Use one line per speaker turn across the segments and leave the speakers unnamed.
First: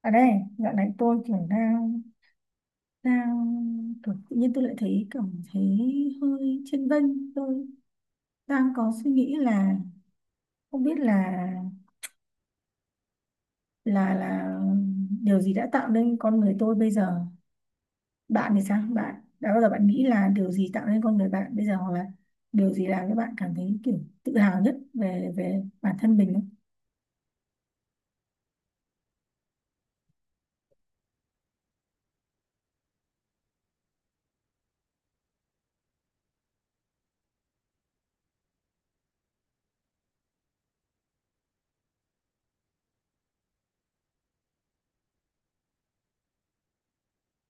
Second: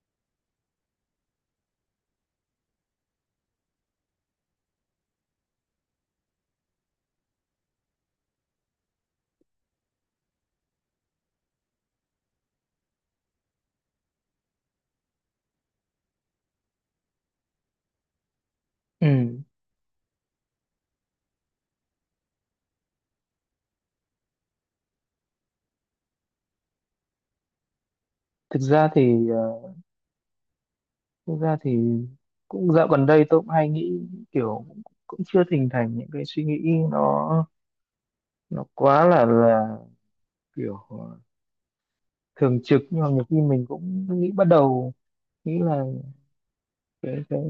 Ở đây dạo này tôi kiểu đang đang kiểu tự nhiên tôi lại cảm thấy hơi chênh vênh. Tôi đang có suy nghĩ là không biết là là điều gì đã tạo nên con người tôi bây giờ. Bạn thì sao, bạn
Ừ.
đã bao giờ bạn nghĩ là điều gì tạo nên con người bạn bây giờ, hoặc là điều gì làm cho bạn cảm thấy kiểu tự hào nhất về về bản thân mình không?
thực ra thì ờ, Thực ra thì cũng dạo gần đây tôi cũng hay nghĩ, kiểu, cũng cũng chưa hình thành những cái suy nghĩ, nó nó quá là kiểu, thường trực. Nhưng mà nhiều khi mình cũng nghĩ, bắt đầu nghĩ là cái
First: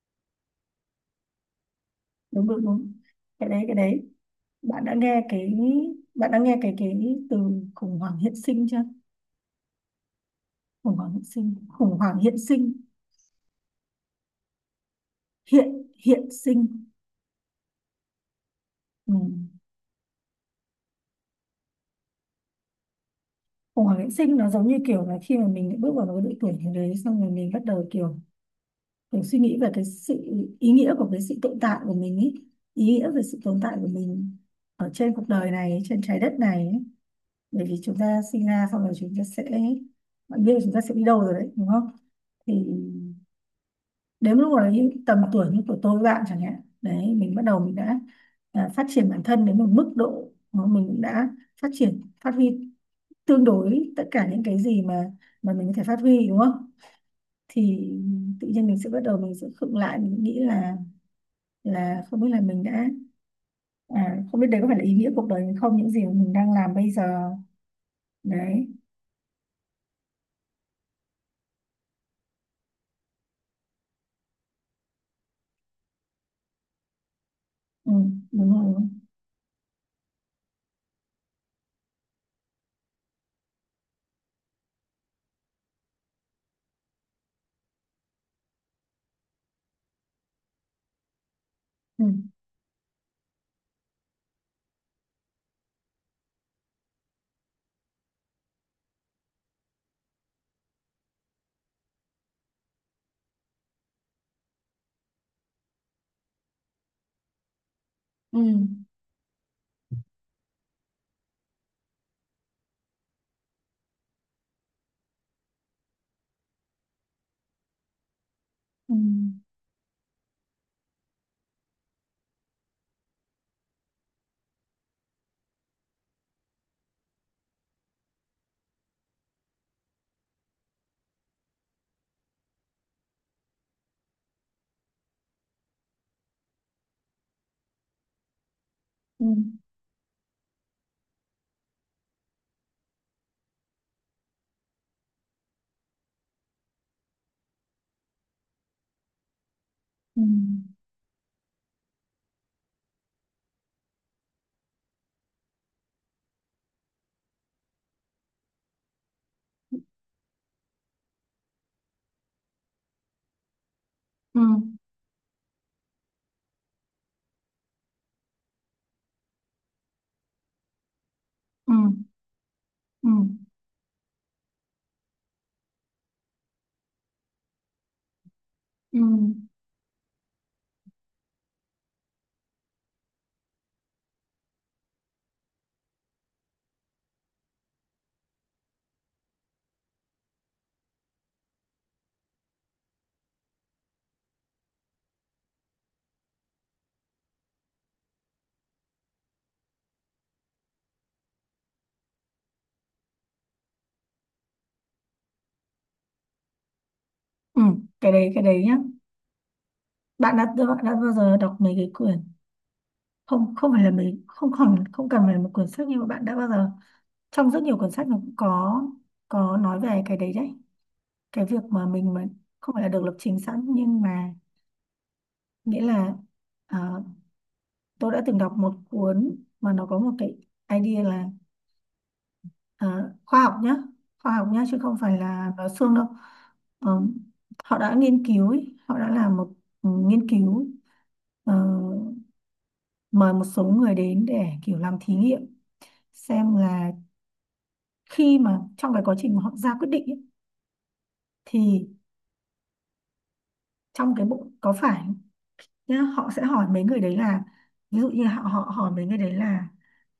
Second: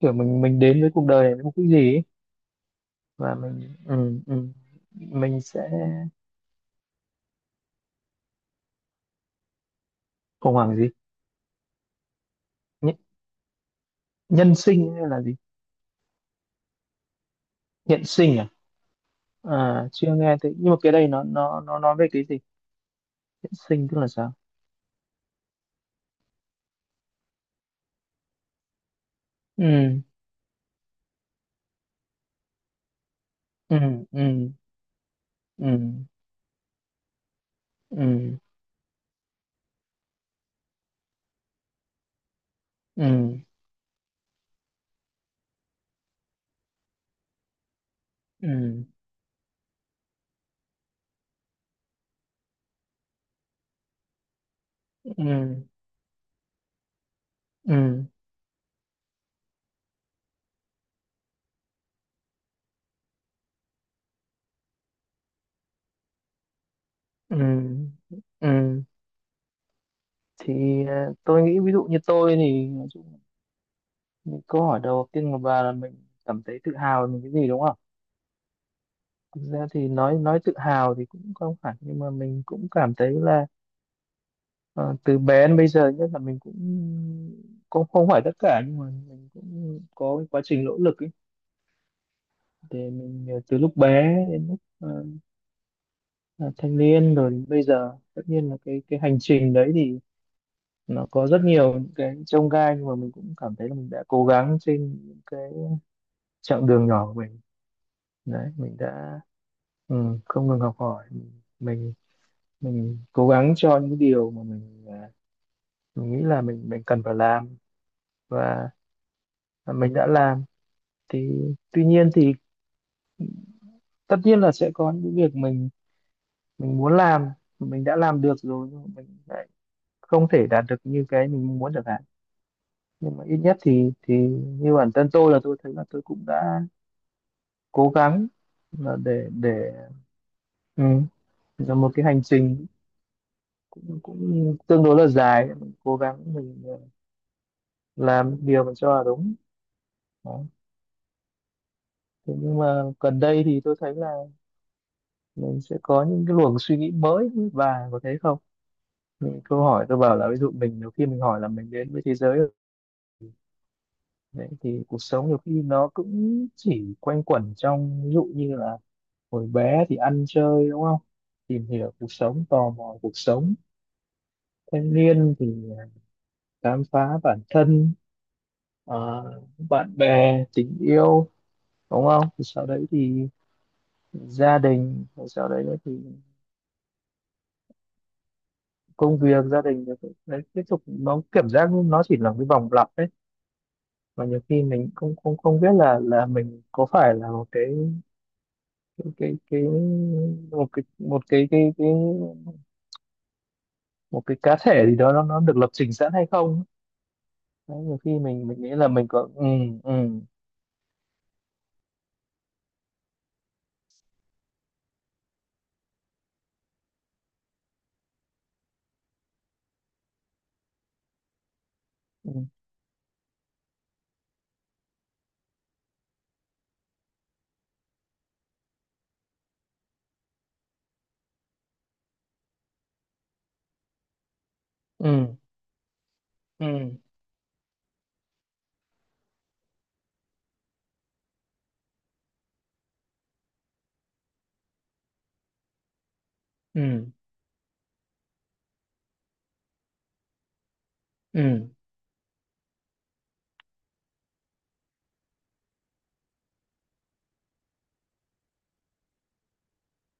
kiểu mình đến với cuộc đời này với mục đích gì ấy.
Đúng đúng đúng.
Và
Cái đấy, cái
mình
đấy.
ừ, ừ,
bạn đã nghe
mình
cái
sẽ
Bạn đã nghe cái từ khủng hoảng hiện sinh chưa.
khủng hoảng gì?
Khủng hoảng hiện sinh, khủng hoảng hiện sinh.
Nh- Nhân sinh hay là gì?
Hiện Hiện sinh.
Hiện sinh à?
Ừ.
À, chưa nghe thấy, nhưng mà cái đây nó nói về cái gì? Hiện
Khủng
sinh tức
hoảng
là
hiện
sao?
sinh nó giống như kiểu là khi mà mình bước vào một cái độ tuổi như đấy, xong rồi mình bắt đầu kiểu kiểu suy nghĩ về cái
Ừ.
sự ý nghĩa của cái sự tồn tại của mình ý, ý nghĩa về sự tồn tại
Ừ.
của
Ừ.
mình ở trên cuộc đời
Ừ.
này, trên trái đất này ấy. Bởi vì chúng ta
Ừ.
sinh ra xong rồi chúng ta sẽ, bạn biết là chúng ta sẽ đi đâu rồi đấy đúng không. Thì
Ừ.
đến lúc đấy, tầm tuổi như của tôi với bạn chẳng hạn đấy, mình bắt đầu mình đã phát
Ừ.
triển bản thân đến một mức độ mà mình cũng đã phát huy tương đối tất cả những cái gì mà
Ừ.
mình có thể phát huy, đúng không. Thì
Ừ.
tự nhiên mình sẽ bắt đầu mình sẽ khựng lại, mình nghĩ là không biết là mình đã không biết đấy có phải là ý nghĩa cuộc đời mình không, những gì mà mình đang làm bây giờ.
Ừ.
Đấy.
Ừ. thì tôi nghĩ, ví dụ như tôi thì nói chung là câu hỏi đầu tiên của bà là mình cảm thấy tự hào về mình cái gì, đúng không?
Ừ, đúng rồi.
Thực ra thì nói tự hào thì cũng không hẳn, nhưng mà mình cũng cảm thấy là, ờ, từ bé đến bây giờ nhất là, mình cũng cũng không phải tất cả, nhưng mà mình cũng có cái quá trình nỗ lực ấy,
Ừ,
để mình, từ lúc bé đến lúc, là thanh niên, rồi bây giờ. Tất nhiên là cái hành trình đấy thì nó có rất nhiều những cái chông gai, nhưng mà mình cũng cảm thấy là mình đã cố gắng trên những cái chặng đường nhỏ của mình.
ừ,
Đấy, mình đã ừ, không ngừng học hỏi. Mình mình mình cố gắng cho những điều mà mình nghĩ là mình cần phải làm, và
ừ,
mình đã làm. Thì tuy nhiên thì, tất nhiên là sẽ có những việc mình muốn làm, mình đã làm được rồi, nhưng mà mình lại không thể đạt được như cái mình muốn được. Nhưng mà ít nhất thì như bản thân tôi, là tôi thấy là tôi cũng đã cố gắng, là
ừ,
để ừ, là một cái hành trình cũng tương đối là dài, mình cố gắng, mình làm điều mình cho là đúng.
ừ,
Đó. Thế nhưng mà gần đây thì tôi thấy là mình sẽ có những cái luồng suy nghĩ mới. Và có thấy không, những câu hỏi tôi bảo là, ví dụ mình nhiều khi mình hỏi là mình đến với thế giới rồi,
ừ,
đấy, thì cuộc sống nhiều khi nó cũng chỉ quanh quẩn trong, ví dụ như là hồi bé thì ăn chơi, đúng không, tìm
ừ, ừ,
hiểu cuộc sống, tò mò
ừ.
cuộc
Ừ,
sống; thanh niên thì, à, khám phá bản thân,
ừ.
ờ, bạn bè, tình yêu, đúng không; thì sau đấy thì gia đình, rồi sau đấy nữa thì công việc, gia đình, rồi, đấy, tiếp tục. Nó cảm giác nó chỉ là một cái vòng lặp đấy. Và nhiều khi mình không không không biết là mình có phải là một cái một cái một cái một cái cá thể gì đó, nó được lập trình sẵn hay không.
Ừ,
Đấy, nhiều
cái
khi
đấy, cái
mình
đấy
nghĩ
nhá.
là mình có ừ ừ.
Bạn đã bao giờ đọc mấy cái quyển, không không phải là mấy, không còn không cần phải là một quyển sách, nhưng mà bạn đã bao giờ, trong rất nhiều quyển sách nó cũng có nói về cái đấy đấy, cái việc mà mình không phải là được lập trình sẵn nhưng mà, nghĩa là, ờ, tôi đã từng đọc một cuốn mà nó có một cái idea là, ờ, khoa học nhá, khoa học nhá chứ không phải
Ừ.
là nói suông đâu.
Ừ.
Ờ, Họ đã nghiên cứu ý, họ đã làm một, nghiên cứu, ờ, mời một số người đến để kiểu làm thí nghiệm xem là
Ừ.
khi mà trong cái quá trình mà họ ra quyết định ấy,
Ừ.
thì trong cái bụng có phải, nhá, họ sẽ hỏi mấy người đấy là, ví dụ như họ họ hỏi mấy người đấy là,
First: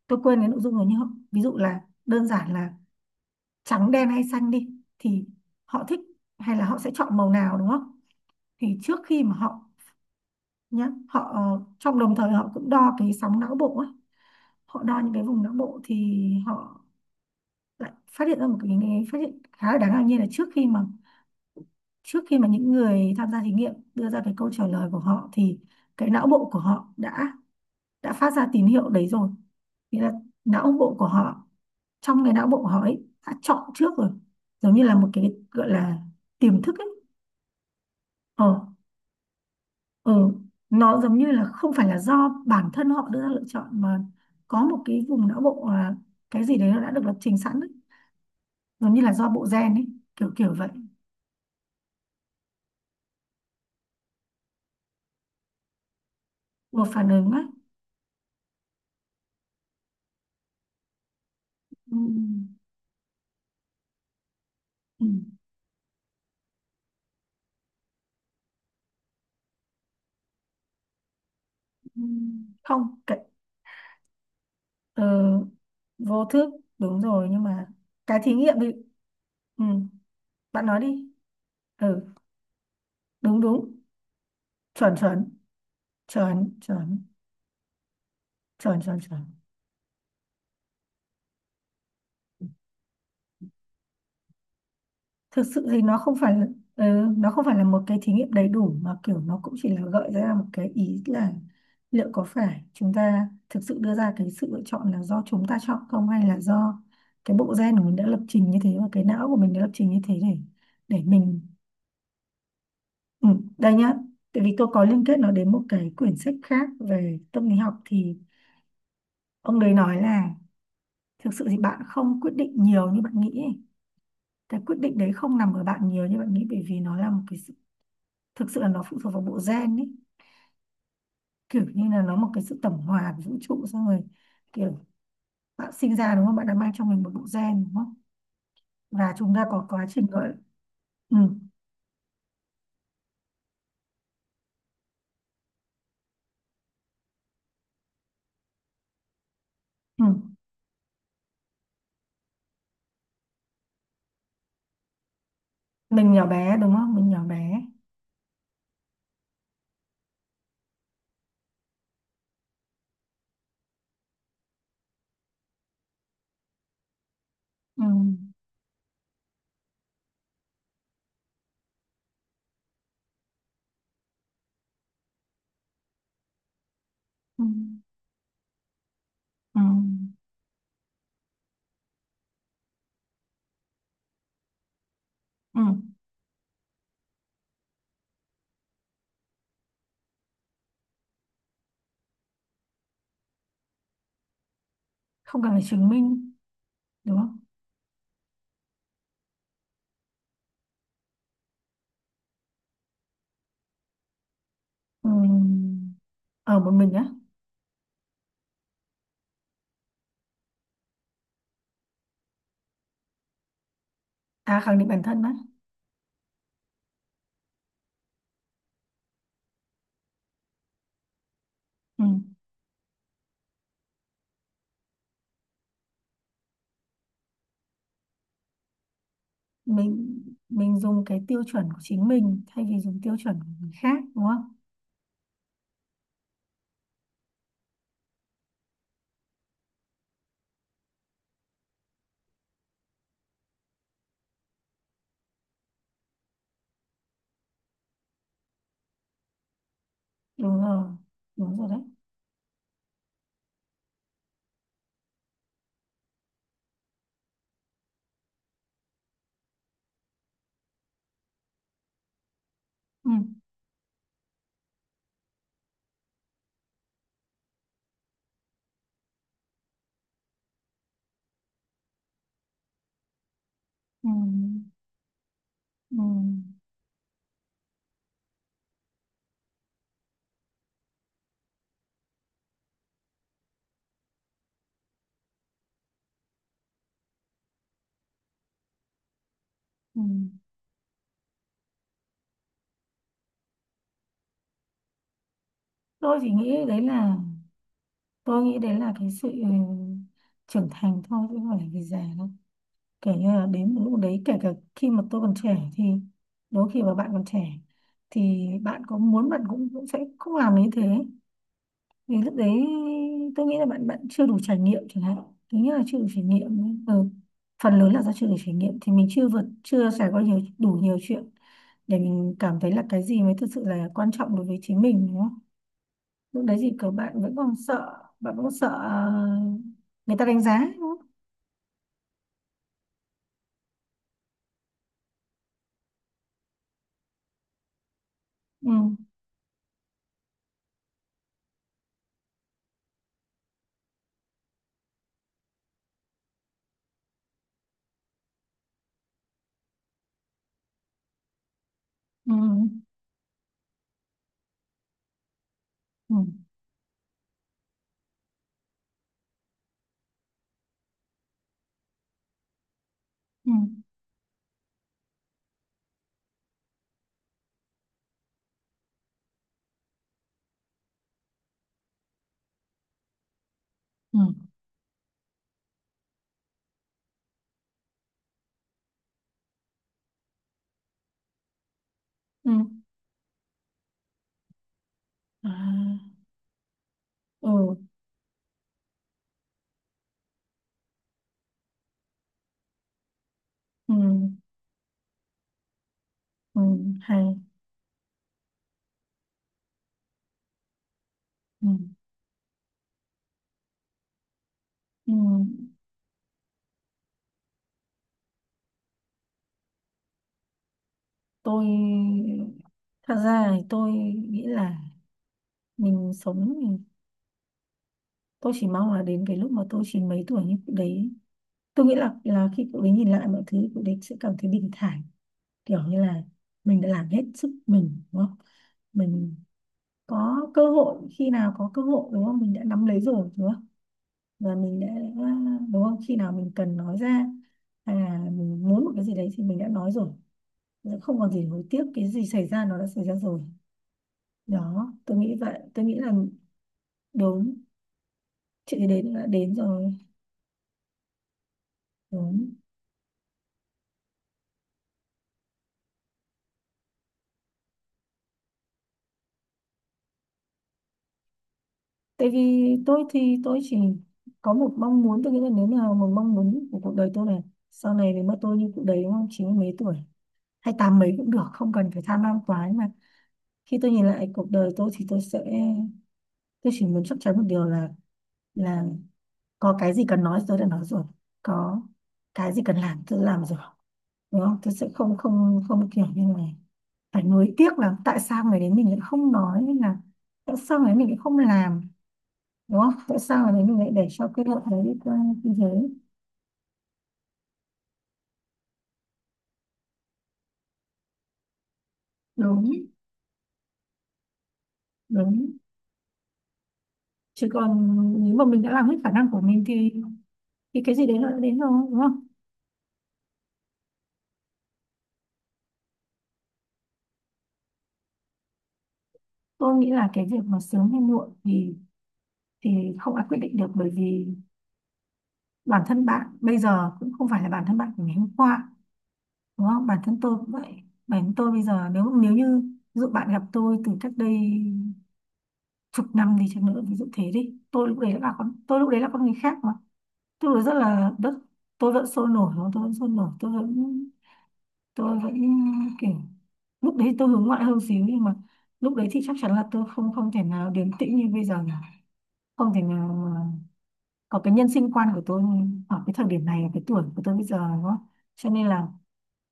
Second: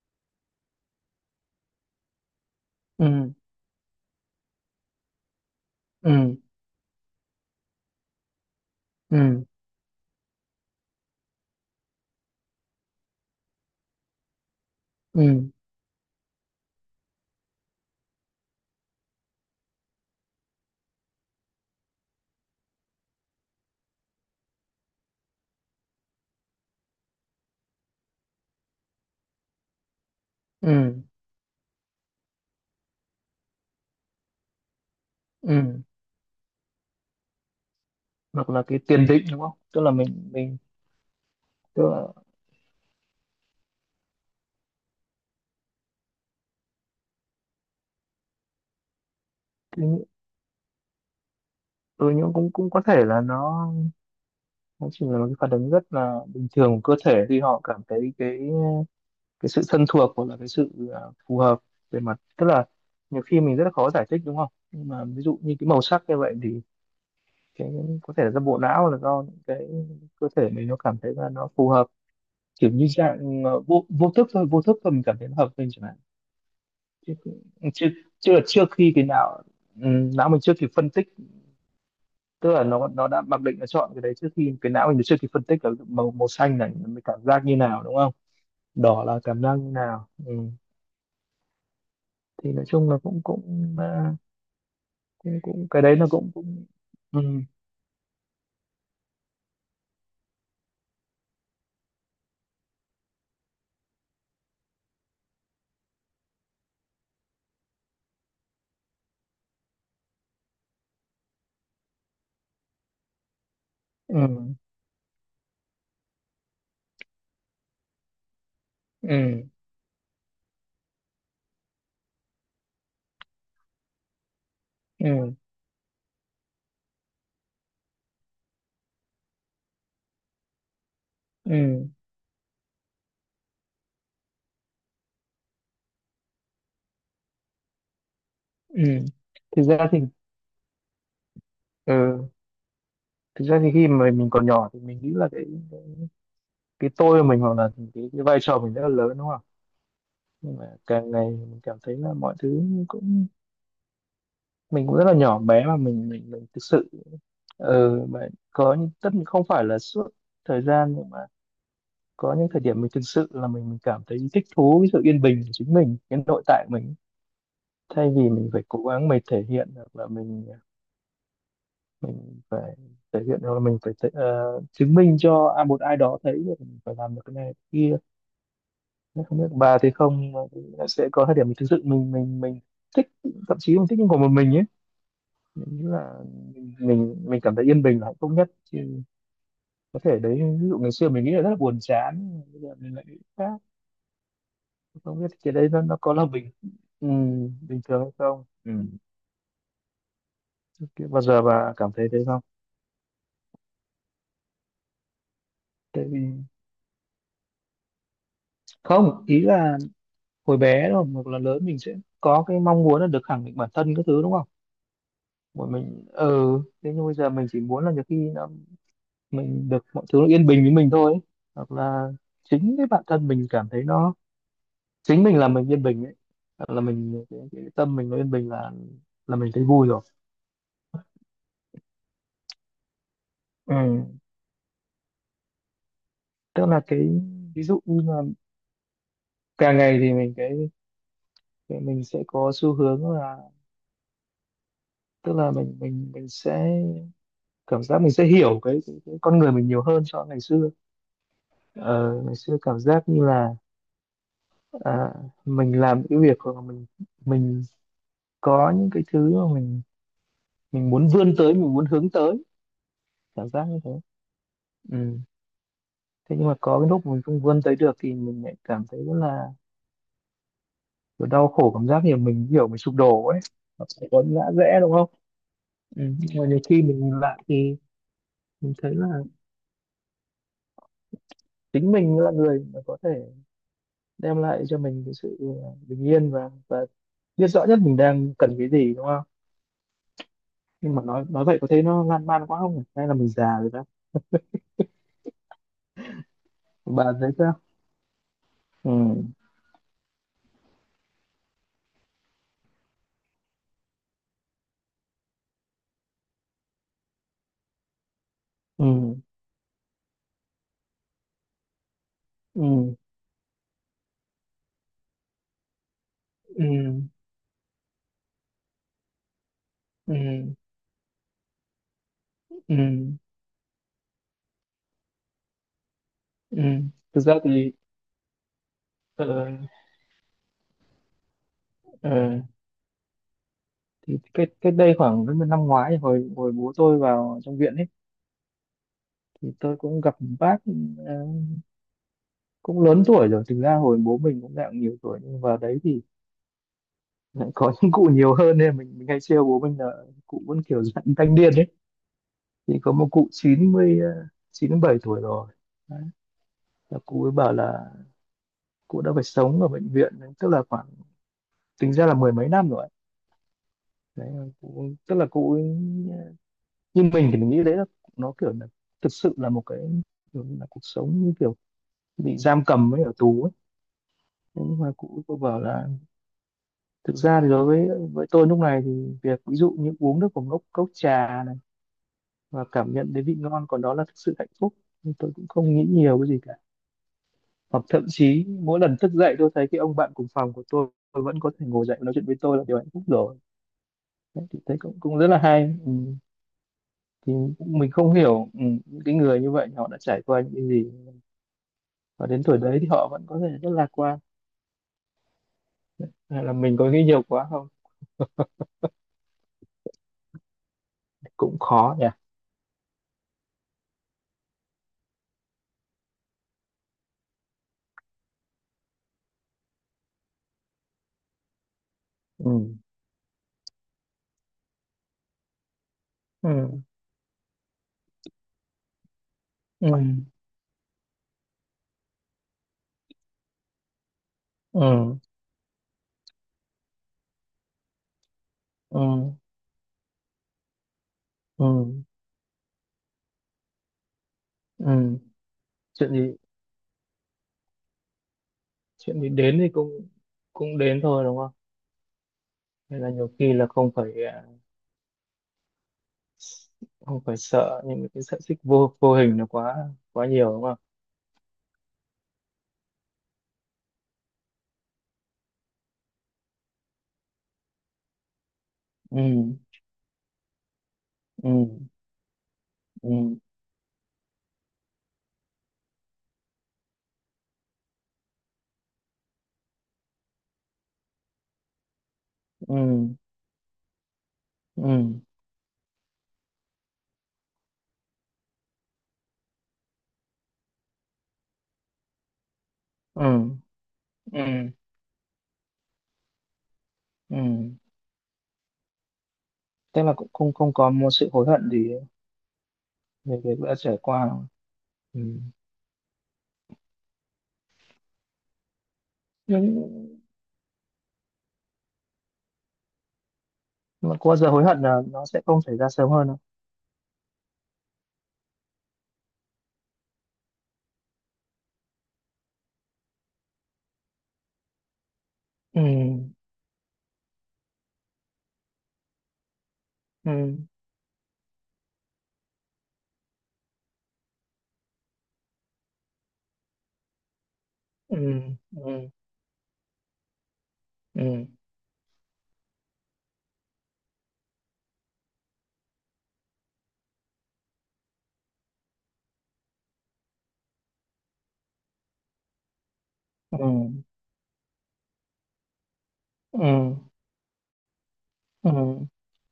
tôi quên cái nội dung rồi nhưng họ, ví dụ là, đơn giản là
Ừ.
trắng đen hay xanh đi, thì họ thích
Ừ.
hay là họ sẽ chọn màu nào, đúng không. Thì trước khi mà
Ừ.
họ, nhá, trong đồng thời họ cũng đo cái sóng não bộ ấy, họ đo những
Ừ.
cái vùng
Ừ.
não bộ thì họ lại phát hiện ra một cái phát hiện khá là đáng ngạc nhiên là, trước khi mà những người tham gia thí nghiệm đưa ra cái câu trả lời của họ thì cái não bộ của họ đã phát ra tín hiệu đấy rồi. Nghĩa là não bộ
Ừ.
của họ, trong cái não bộ của họ ấy đã chọn trước rồi, giống như là một cái gọi
Ừ.
là tiềm thức ấy. ờ
Hoặc là cái tiền định, đúng không? Tức là
ờ
mình
nó giống như là không
tức
phải là
là
do bản thân họ đưa ra lựa chọn, mà có một cái vùng não bộ là, cái gì đấy nó đã được lập trình sẵn ấy, giống như là do bộ gen ấy,
cái,
kiểu kiểu vậy.
ừ, nhưng cũng cũng có thể là nó chỉ là một cái phản ứng rất là bình thường
Một
của cơ
phản
thể,
ứng
khi
á.
họ cảm thấy cái sự thân thuộc, hoặc là cái sự, phù hợp
Ừ,
về mặt, tức là, nhiều khi mình rất là khó giải thích, đúng không, nhưng
ừ,
mà ví dụ như cái màu sắc như vậy thì cái, có thể là do bộ não, là do những cái cơ thể mình nó cảm thấy là nó phù hợp,
ừ.
kiểu như
Không cái,
dạng, vô vô thức thôi, vô thức thôi, mình
ờ,
cảm thấy nó hợp mình chẳng hạn.
vô thức đúng
Chứ
rồi nhưng mà,
chưa
cái thí
chưa
nghiệm
trước
đi.
khi cái não,
Ừ,
não mình chưa
bạn
kịp
nói
phân
đi.
tích,
Ừ,
tức là nó đã
đúng
mặc định nó
đúng,
chọn cái đấy trước khi cái não
chuẩn
mình chưa
chuẩn,
kịp phân tích là màu màu xanh
chuẩn
này mình
chuẩn,
cảm giác như nào, đúng không,
chuẩn chuẩn
đỏ là
chuẩn.
cảm giác như nào. Ừ. Thì nói chung là cũng cũng ờ, cũng
Thực sự
cũng
thì
cái đấy
nó
nó
không
cũng
phải là-
cũng
ừ,
Ừ.
Nó không phải là một cái thí nghiệm đầy đủ mà kiểu nó cũng chỉ là gợi ra một cái ý là, liệu có phải chúng ta thực sự đưa ra cái sự lựa chọn là do chúng ta chọn không, hay là do cái bộ gen của mình đã lập trình như thế và cái não của mình đã lập trình như thế để mình. Ừ, đây nhá, tại
Ừ.
vì tôi có liên kết nó đến một cái quyển sách khác về tâm lý học. Thì
Ừ.
ông đấy nói là, thực sự thì bạn không quyết định nhiều như bạn nghĩ ấy. Cái quyết định đấy
Ừ.
không nằm ở bạn nhiều như bạn nghĩ, bởi vì nó là một cái sự, thực sự là nó phụ thuộc vào bộ gen ấy. Kiểu như
Ừ.
là nó một cái sự tổng hòa của vũ trụ, xong rồi kiểu, bạn sinh ra đúng không? Bạn đã mang trong mình một bộ gen, đúng không?
Ừ.
Và chúng ta
thực
có quá
ra thì
trình gọi, ừ,
ừ Thực ra thì khi mà mình còn nhỏ thì mình nghĩ là cái, cái tôi của mình, hoặc là cái vai trò mình rất là lớn, đúng không.
ừ.
Nhưng mà càng ngày mình cảm thấy là mọi thứ cũng, mình cũng rất là nhỏ bé, mà mình
Mình nhỏ
mình, mình
bé
thực
đúng
sự,
không? Mình nhỏ bé.
mà có những, tất nhiên không phải là suốt thời gian, nhưng mà có những thời điểm mình thực sự là mình cảm thấy thích thú với sự yên bình của chính mình, cái nội tại của mình,
Ừ,
thay vì mình phải cố gắng mình thể hiện, hoặc là mình phải thể hiện, hoặc là mình phải chứng minh cho một ai đó thấy được mình phải làm được cái
ừ,
này cái kia. Nếu không biết của
ừ,
bà thì không, mà sẽ có thời điểm mình thực sự mình thích, thậm chí mình thích những của một mình ấy.
ừ.
Mình nghĩ là mình cảm thấy yên bình là hạnh phúc nhất, chứ có thể đấy, ví dụ ngày xưa mình nghĩ là rất là buồn chán, bây giờ mình lại nghĩ khác, không biết
Không cần
cái
phải
đấy nó
chứng
nó có là
minh,
ừ,
đúng không.
bình thường hay không. Ừ. Thế bao giờ bà cảm thấy thế không?
Ừm,
Tại vì,
ở một mình á.
không, ý là hồi bé rồi hoặc là lớn mình sẽ có cái mong muốn là được khẳng định bản thân các thứ, đúng không,
À, khẳng định bản thân á.
của mình. Ừ. Thế nhưng bây giờ mình chỉ muốn là, nhiều khi nó, mình được mọi thứ nó yên bình với mình thôi ấy, hoặc là
Ừm,
chính cái bản thân mình cảm thấy nó, chính mình là mình yên bình ấy, hoặc là mình cái tâm mình nó yên bình là mình thấy vui rồi.
mình mình dùng cái tiêu chuẩn của chính mình thay vì dùng tiêu chuẩn của người
Ừ.
khác, đúng không.
Tức là cái, ví dụ như là càng ngày thì mình cái mình sẽ có xu hướng là, tức là mình sẽ cảm giác mình sẽ hiểu cái con người mình nhiều hơn so với ngày
Đúng
xưa.
rồi, đúng rồi đấy.
Ờ, Ngày xưa cảm giác như là, à, mình làm những cái việc, hoặc là mình có những cái thứ mà mình muốn vươn tới, mình muốn hướng tới,
Ừm,
cảm giác như thế. Ừ. Thế nhưng mà có cái lúc mình không vươn tới được thì mình lại cảm thấy rất là kiểu đau khổ, cảm giác như mình hiểu mình sụp đổ ấy. Nó sẽ có ngã
ừm,
rẽ, đúng không. Ừ.
ừm,
Nhưng mà nhiều khi mình nhìn lại thì mình thấy là chính mình là người mà có thể đem lại cho mình cái sự, bình yên, và biết rõ nhất mình đang cần cái gì, đúng không.
ừm.
Nhưng mà nói vậy có thấy nó lan man quá không nhỉ? Hay là mình già rồi đó.
tôi chỉ nghĩ đấy là
Bạn thấy sao?
tôi nghĩ đấy
Ừ.
là cái sự trưởng thành thôi, chứ không phải là vì già đâu. Kể như là đến một lúc đấy, kể cả khi mà tôi còn trẻ thì, đôi khi mà bạn còn trẻ thì bạn
Ừ.
có muốn bạn cũng cũng sẽ không làm như thế. Vì lúc đấy
Ừ.
tôi nghĩ là bạn bạn chưa đủ trải nghiệm chẳng hạn, thứ nhất là chưa đủ trải nghiệm ấy.
Ừ.
Ừ. Phần lớn là do chưa đủ trải nghiệm, thì mình chưa trải
Ừ.
qua nhiều đủ nhiều chuyện để mình cảm thấy
Ừ.
là cái gì mới thực sự là quan trọng đối với chính mình, đúng không. Lúc đấy
Ừ.
thì các bạn
Thực ra
vẫn còn
thì,
sợ, bạn vẫn còn sợ
ờ,
người ta đánh giá, đúng không.
ờ, thì cách cách đây khoảng đến năm ngoái, hồi hồi bố tôi vào trong viện ấy,
Ừ,
thì tôi cũng gặp một bác, ờ, cũng lớn tuổi rồi. Thực ra hồi bố mình cũng dạng nhiều tuổi, nhưng vào đấy thì lại có những cụ nhiều hơn, nên mình hay trêu bố mình là cụ vẫn kiểu dạng thanh niên ấy.
ừ,
Thì có một cụ 97 tuổi rồi, đấy.
ừ,
Là cụ ấy bảo là cụ đã phải sống ở bệnh viện, tức là khoảng, tính ra là mười mấy năm rồi ấy.
ừ,
Đấy cụ, tức là cụ ấy, như mình thì mình nghĩ đấy là nó kiểu là thực sự là một cái kiểu là cuộc sống như kiểu bị giam cầm ấy, ở tù ấy.
ừ,
Thế nhưng mà cụ cô bảo là thực ra thì đối với tôi lúc này thì việc, ví dụ như uống được một cốc trà này
ừ,
và cảm nhận đến vị ngon còn đó là thực sự hạnh phúc, nhưng tôi cũng không nghĩ
à,
nhiều cái gì cả.
ừ,
Hoặc thậm chí mỗi lần thức dậy tôi thấy cái ông bạn cùng phòng của tôi vẫn có thể ngồi dậy và nói chuyện với tôi, là điều hạnh phúc rồi.
ừ,
Đấy, thì thấy cũng cũng rất là hay. Ừ.
ừ,
Thì
hay,
mình không hiểu, những cái người như vậy họ đã trải qua những cái gì,
ừ,
và đến tuổi đấy thì họ vẫn có thể rất lạc quan,
ừ.
hay là mình có nghĩ nhiều quá không? Cũng
tôi
khó nhỉ.
Thật ra thì tôi nghĩ là, mình sống thì tôi chỉ mong là đến cái lúc mà tôi chỉ mấy tuổi như cụ đấy, tôi nghĩ là khi
Ừ.
cụ đấy nhìn lại mọi thứ, cụ đấy sẽ cảm thấy bình thản. Kiểu như là mình
Ừ.
đã làm hết sức mình, đúng không. Mình
Ừ.
có cơ hội, khi nào có cơ hội đúng không, mình đã nắm lấy rồi, đúng không. Và mình đã,
Ừ.
đúng không, khi nào mình cần nói ra hay là mình muốn một
Ừ.
cái gì đấy thì mình đã nói rồi, không còn gì hối tiếc,
Ừ.
cái gì xảy ra nó đã xảy ra rồi. Đó, tôi
Ừ.
nghĩ vậy, tôi nghĩ là,
Chuyện gì?
đúng, chị thì đến
Chuyện
đã
gì
đến
đến thì
rồi.
cũng cũng đến thôi, đúng không?
Đúng.
Nên là nhiều khi là không phải sợ những cái sợi xích vô vô hình nó quá quá nhiều, đúng không.
Tại vì tôi thì tôi chỉ có một mong muốn, tôi nghĩ là nếu là một mong muốn của cuộc đời tôi này, sau này nếu mà tôi như cụ đấy đúng
Ừ.
không, chín mươi mấy tuổi hay tám mấy cũng được,
Ừ.
không cần phải tham lam quá, nhưng mà
Ừ.
khi tôi nhìn lại cuộc đời tôi thì tôi sẽ, tôi chỉ muốn chắc chắn một điều là là có cái gì cần nói tôi đã nói rồi, có cái gì cần làm
Ừ.
tôi đã làm rồi, đúng không? Tôi sẽ không,
Ừ.
không không, kiểu như này, phải nuối tiếc là tại sao người đến mình lại không nói, hay là tại sao người đến mình lại không làm, đúng không? Tại sao
Ừ.
người đến mình lại để cho cái lợi
Ừ.
đấy đi qua như thế.
Ừ. Tức là cũng không không có một sự hối hận gì
Đúng,
về cái đã trải qua, đúng không? Ừ.
đúng. Chứ còn, nếu mà mình đã làm hết khả năng của mình
Nhưng
thì cái gì đấy nó đã đến rồi, đúng không?
mà có bao giờ hối hận là nó sẽ không xảy ra sớm hơn đâu.
Tôi nghĩ là cái việc mà sớm hay muộn thì thì không ai quyết định được, bởi vì
Ừ.
bản thân bạn bây giờ cũng không phải là bản thân bạn của ngày hôm qua đúng không, bản thân
Ừ.
tôi cũng vậy. Bản thân tôi bây giờ, nếu nếu như ví dụ bạn gặp tôi từ cách đây chục năm đi chăng nữa, ví dụ thế đi, tôi lúc
Ừ.
đấy là con, tôi lúc đấy là
Ừ.
con người khác mà. Tôi rất là rất,
Ừ.
tôi vẫn sôi nổi đúng không? Tôi vẫn sôi nổi, tôi vẫn, tôi vẫn kiểu, lúc đấy tôi hướng ngoại hơn xíu, nhưng mà lúc đấy thì chắc chắn là tôi không không thể nào điềm tĩnh như bây giờ, không thể nào mà
Ừ.
có cái nhân sinh quan của tôi ở cái thời điểm này, ở cái
Ừ.
tuổi của tôi bây giờ, đúng không. Cho nên
Ừ.
là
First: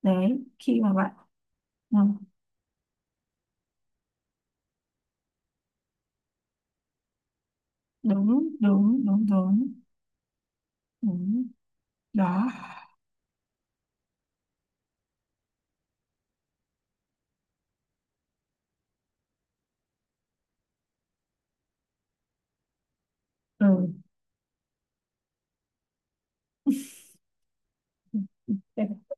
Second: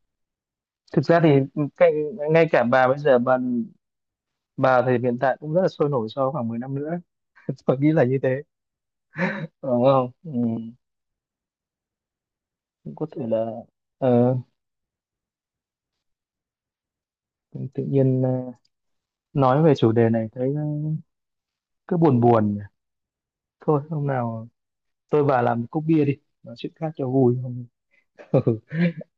đấy, khi mà
Thực
bạn,
ra thì cái,
ừ.
ngay cả bà bây giờ bà thì hiện tại cũng rất là sôi nổi, sau khoảng 10 năm nữa tôi nghĩ là như thế,
Đúng đúng, đúng đúng,
đúng không. Ừ.
đúng. Đó.
Cũng có thể là, ờ, tự nhiên, nói về chủ đề này thấy, cứ buồn buồn nhỉ.
Ừ.
Thôi hôm nào tôi và làm một cốc bia đi, nói chuyện khác cho vui không?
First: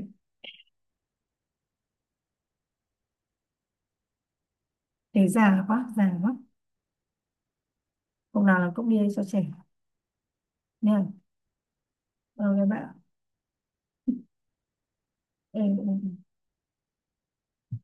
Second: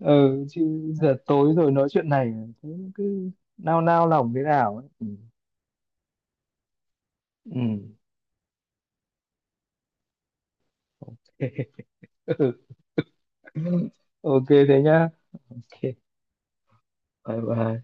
Ừ, chứ giờ tối rồi nói chuyện này thế cứ nao nao lòng thế nào ấy. Ừ.
Thế già quá, già quá.
Ừ.
Hôm nào là cũng đi cho trẻ nha. Ừ các bạn.
Ừ. OK thế nhá.
Ừ. Ừ.
OK,
Ừ.
bye bye.